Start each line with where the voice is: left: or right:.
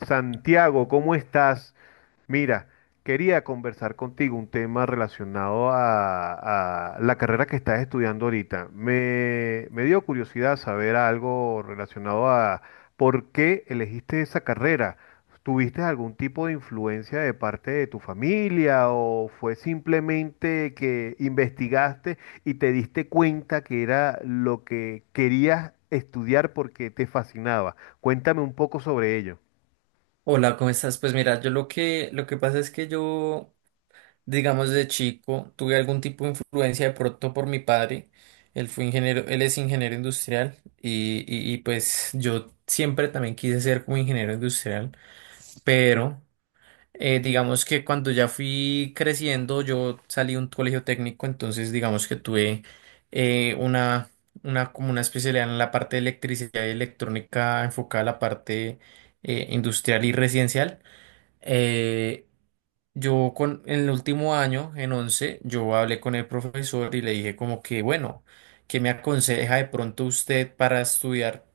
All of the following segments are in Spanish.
left: Santiago, ¿cómo estás? Mira, quería conversar contigo un tema relacionado a la carrera que estás estudiando ahorita. Me dio curiosidad saber algo relacionado a por qué elegiste esa carrera. ¿Tuviste algún tipo de influencia de parte de tu familia o fue simplemente que investigaste y te diste cuenta que era lo que querías estudiar porque te fascinaba? Cuéntame un poco sobre ello.
right: Hola, ¿cómo estás? Pues mira, yo lo que pasa es que yo, digamos, de chico tuve algún tipo de influencia de pronto por mi padre. Él fue ingeniero, él es ingeniero industrial y pues yo siempre también quise ser como ingeniero industrial, pero digamos que cuando ya fui creciendo, yo salí de un colegio técnico, entonces digamos que tuve eh, una, como una especialidad en la parte de electricidad y electrónica enfocada a la parte industrial y residencial. Eh, en el último año, en 11 yo hablé con el profesor y le dije como que, bueno, ¿qué me aconseja de pronto usted para estudiar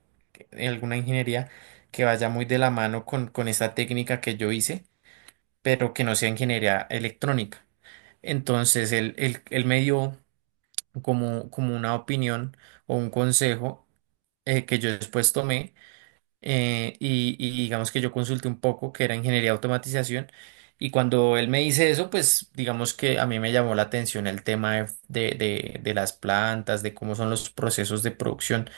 right: alguna ingeniería que vaya muy de la mano con esta técnica que yo hice, pero que no sea ingeniería electrónica? Entonces él me dio como una opinión o un consejo, que yo después tomé, y digamos que yo consulté un poco que era ingeniería de automatización, y cuando él me dice eso, pues digamos que a mí me llamó la atención el tema de, de las plantas, de cómo son los procesos de producción.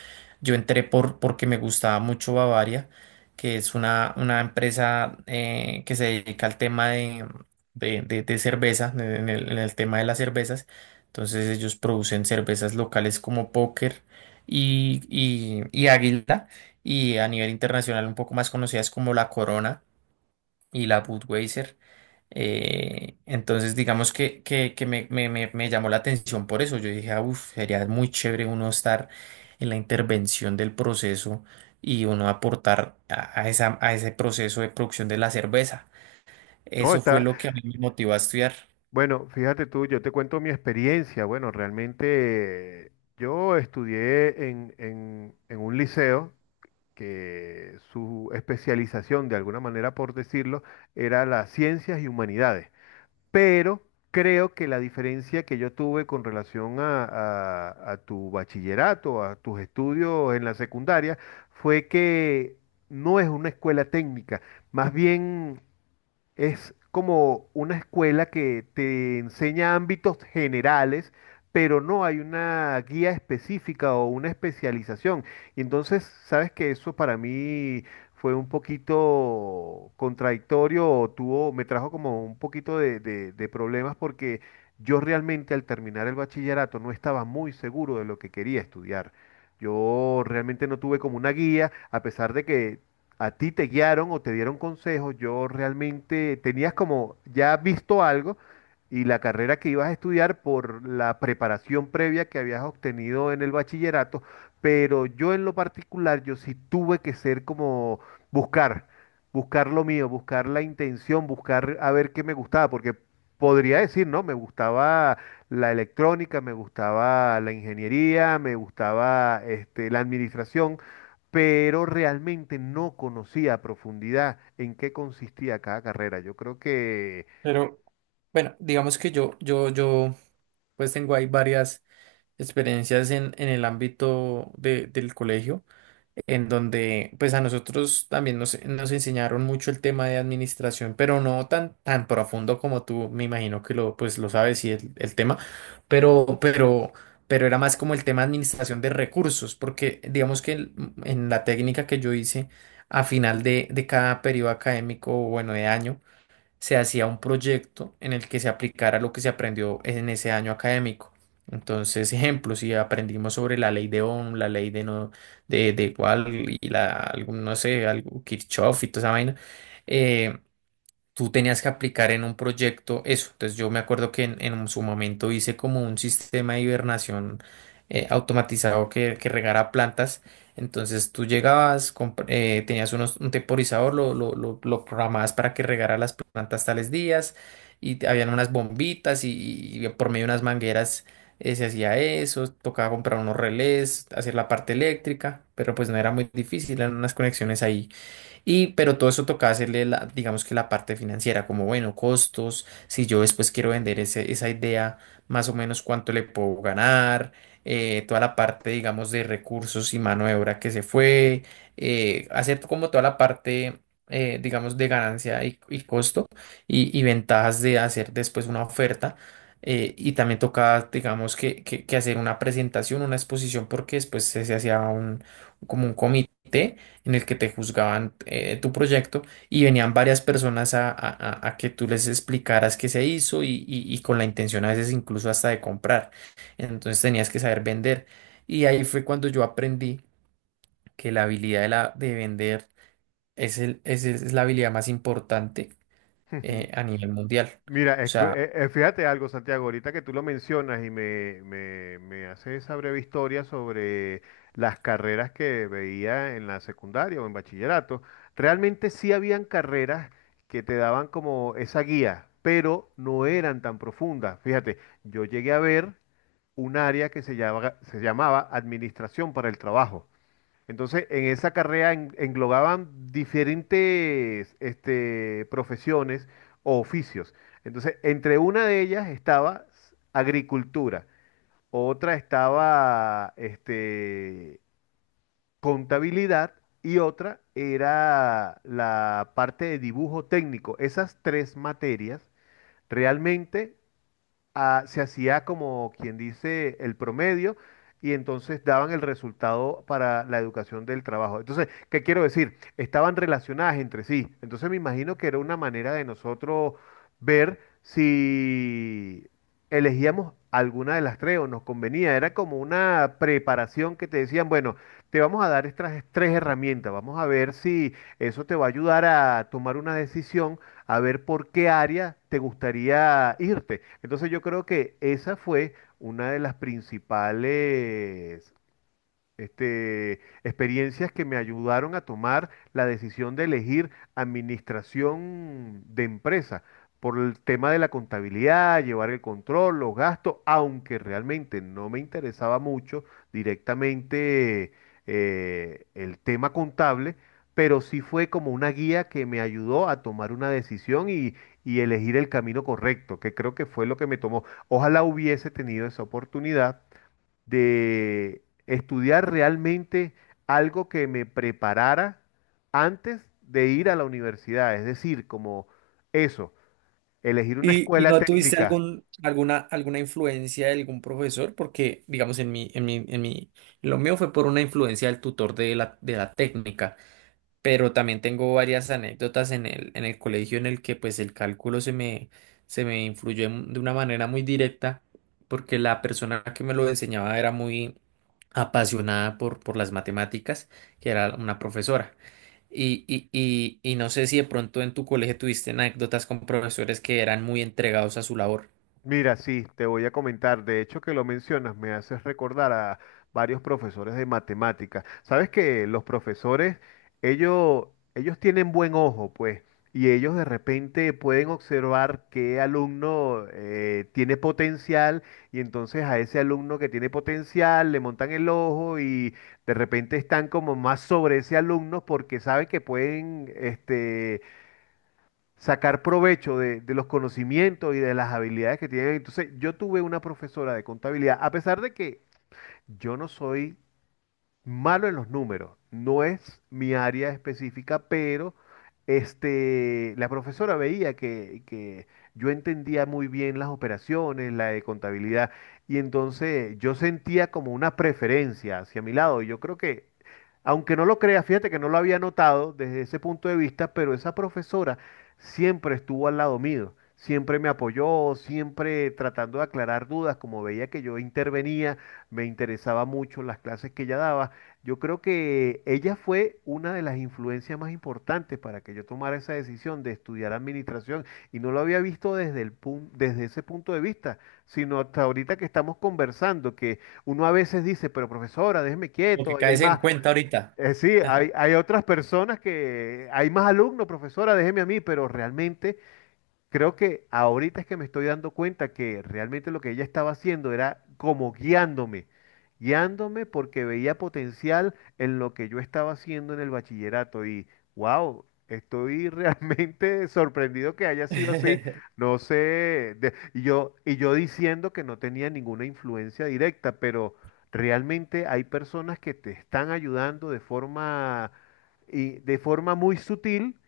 right: Yo entré por, porque me gustaba mucho Bavaria, que es una empresa, que se dedica al tema de, de cerveza, en el tema de las cervezas. Entonces ellos producen cervezas locales como Póker y, y Águila, y a nivel internacional un poco más conocidas como la Corona y la Budweiser. Entonces, digamos que me, me llamó la atención por eso. Yo dije, uff, sería muy chévere uno estar en la intervención del proceso y uno aportar a esa, a ese proceso de producción de la cerveza.
left: No,
right: Eso fue
left: está,
right: lo que a mí me motivó a estudiar.
left: bueno, fíjate tú, yo te cuento mi experiencia. Bueno, realmente yo estudié en un liceo que su especialización, de alguna manera por decirlo, era las ciencias y humanidades. Pero creo que la diferencia que yo tuve con relación a, a tu bachillerato, a tus estudios en la secundaria, fue que no es una escuela técnica, más bien es como una escuela que te enseña ámbitos generales, pero no hay una guía específica o una especialización. Y entonces, sabes que eso para mí fue un poquito contradictorio o tuvo, me trajo como un poquito de, de problemas porque yo realmente al terminar el bachillerato no estaba muy seguro de lo que quería estudiar. Yo realmente no tuve como una guía, a pesar de que a ti te guiaron o te dieron consejos, yo realmente tenías como ya visto algo y la carrera que ibas a estudiar por la preparación previa que habías obtenido en el bachillerato, pero yo en lo particular, yo sí tuve que ser como buscar, buscar lo mío, buscar la intención, buscar a ver qué me gustaba, porque podría decir, ¿no? Me gustaba la electrónica, me gustaba la ingeniería, me gustaba este, la administración pero realmente no conocía a profundidad en qué consistía cada carrera. Yo creo que,
right: Pero bueno, digamos que yo, pues tengo ahí varias experiencias en el ámbito del colegio, en donde pues a nosotros también nos, nos enseñaron mucho el tema de administración, pero no tan, tan profundo como tú, me imagino que lo, pues, lo sabes, y el tema, pero, pero, pero era más como el tema de administración de recursos, porque digamos que en la técnica que yo hice a final de cada periodo académico, bueno, de año, se hacía un proyecto en el que se aplicara lo que se aprendió en ese año académico. Entonces, ejemplo, si aprendimos sobre la ley de Ohm, la ley de no, de igual y la, algún, no sé, algo, Kirchhoff y toda esa vaina, eh, tú tenías que aplicar en un proyecto eso. Entonces yo me acuerdo que en su momento hice como un sistema de hibernación, automatizado, que regara plantas. Entonces tú llegabas, tenías unos, un temporizador, lo programabas para que regara las plantas tales días y habían unas bombitas, y por medio de unas mangueras se hacía eso, tocaba comprar unos relés, hacer la parte eléctrica, pero pues no era muy difícil, eran unas conexiones ahí y, pero todo eso toca hacerle la, digamos que la parte financiera, como bueno, costos, si yo después quiero vender esa idea, más o menos cuánto le puedo ganar, toda la parte, digamos, de recursos y mano de obra que se fue, hacer como toda la parte, digamos, de ganancia y costo, y ventajas de hacer después una oferta. Y también toca, digamos, que hacer una presentación, una exposición, porque después se, se hacía un, como un comité en el que te juzgaban, tu proyecto, y venían varias personas a, a que tú les explicaras qué se hizo y, y con la intención a veces incluso hasta de comprar. Entonces tenías que saber vender. Y ahí fue cuando yo aprendí que la habilidad de, la, de vender es, el, es la habilidad más importante a nivel mundial.
left: mira,
right: O
left: es que,
right: sea,
left: fíjate algo, Santiago, ahorita que tú lo mencionas y me haces esa breve historia sobre las carreras que veía en la secundaria o en bachillerato, realmente sí habían carreras que te daban como esa guía, pero no eran tan profundas. Fíjate, yo llegué a ver un área que se llama- se llamaba Administración para el Trabajo. Entonces, en esa carrera en- englobaban diferentes este, profesiones o oficios. Entonces, entre una de ellas estaba s- agricultura, otra estaba este, contabilidad y otra era la parte de dibujo técnico. Esas tres materias realmente ah, se hacía como quien dice el promedio y entonces daban el resultado para la educación del trabajo. Entonces, ¿qué quiero decir? Estaban relacionadas entre sí. Entonces me imagino que era una manera de nosotros ver si elegíamos alguna de las tres o nos convenía. Era como una preparación que te decían, bueno, te vamos a dar estas tres herramientas, vamos a ver si eso te va a ayudar a tomar una decisión a ver por qué área te gustaría irte. Entonces yo creo que esa fue una de las principales este, experiencias que me ayudaron a tomar la decisión de elegir administración de empresa por el tema de la contabilidad, llevar el control, los gastos, aunque realmente no me interesaba mucho directamente el tema contable, pero sí fue como una guía que me ayudó a tomar una decisión y elegir el camino correcto, que creo que fue lo que me tomó. Ojalá hubiese tenido esa oportunidad de estudiar realmente algo que me preparara antes de ir a la universidad. Es decir, como eso, elegir una
right: y, ¿y
left: escuela
right: no tuviste
left: técnica.
right: algún, alguna, alguna influencia de algún profesor? Porque, digamos, en mi, en mi, en mi, lo mío fue por una influencia del tutor de la técnica. Pero también tengo varias anécdotas en el colegio en el que pues el cálculo se me influyó de una manera muy directa, porque la persona que me lo enseñaba era muy apasionada por las matemáticas, que era una profesora. Y no sé si de pronto en tu colegio tuviste anécdotas con profesores que eran muy entregados a su labor.
left: Mira, sí, te voy a comentar. De hecho, que lo mencionas, me haces recordar a varios profesores de matemáticas. Sabes que los profesores, ellos, ellos tienen buen ojo, pues, y ellos de repente pueden observar qué alumno tiene potencial, y entonces a ese alumno que tiene potencial le montan el ojo y de repente están como más sobre ese alumno porque saben que pueden, este sacar provecho de los conocimientos y de las habilidades que tienen. Entonces, yo tuve una profesora de contabilidad, a pesar de que yo no soy malo en los números. No es mi área específica, pero este, la profesora veía que yo entendía muy bien las operaciones, la de contabilidad, y entonces yo sentía como una preferencia hacia mi lado. Y yo creo que, aunque no lo crea, fíjate que no lo había notado desde ese punto de vista, pero esa profesora siempre estuvo al lado mío. Siempre me apoyó, siempre tratando de aclarar dudas, como veía que yo intervenía, me interesaba mucho las clases que ella daba. Yo creo que ella fue una de las influencias más importantes para que yo tomara esa decisión de estudiar administración y no lo había visto desde el pun- desde ese punto de vista, sino hasta ahorita que estamos conversando, que uno a veces dice, pero profesora, déjeme
right: Lo
left: quieto,
right: que
left: ahí hay
right: caes en
left: más.
right: cuenta ahorita.
left: Sí, hay otras personas que hay más alumnos, profesora, déjeme a mí, pero realmente creo que ahorita es que me estoy dando cuenta que realmente lo que ella estaba haciendo era como guiándome, guiándome porque veía potencial en lo que yo estaba haciendo en el bachillerato y wow, estoy realmente sorprendido que haya sido así. No sé, de- y yo diciendo que no tenía ninguna influencia directa, pero realmente hay personas que te están ayudando de forma y de forma muy sutil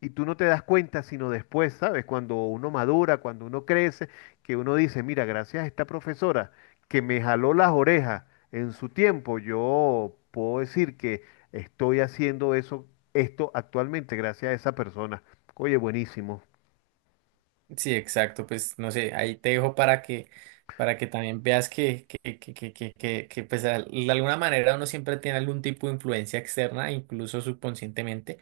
left: y tú no te das cuenta, sino después, ¿sabes? Cuando uno madura, cuando uno crece, que uno dice, mira, gracias a esta profesora que me jaló las orejas en su tiempo, yo puedo decir que estoy haciendo eso, esto actualmente gracias a esa persona. Oye, buenísimo.
right: Sí, exacto, pues no sé, ahí te dejo para que también veas que, pues de alguna manera uno siempre tiene algún tipo de influencia externa, incluso subconscientemente,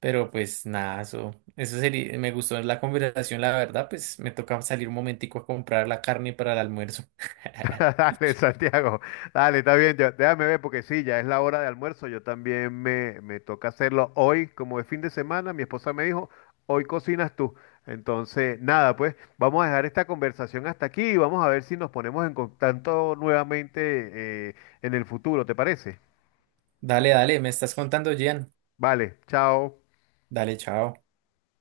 right: pero pues nada, eso sería, me gustó la conversación, la verdad, pues me toca salir un momentico a comprar la carne para el almuerzo.
left: Dale, Santiago, dale, está bien, yo- déjame ver porque sí, ya es la hora de almuerzo, yo también me toca hacerlo hoy, como es fin de semana, mi esposa me dijo, hoy cocinas tú. Entonces, nada, pues vamos a dejar esta conversación hasta aquí y vamos a ver si nos ponemos en contacto nuevamente en el futuro, ¿te parece?
right: Dale, dale, me estás contando, Gian.
left: Vale, chao.
right: Dale, chao.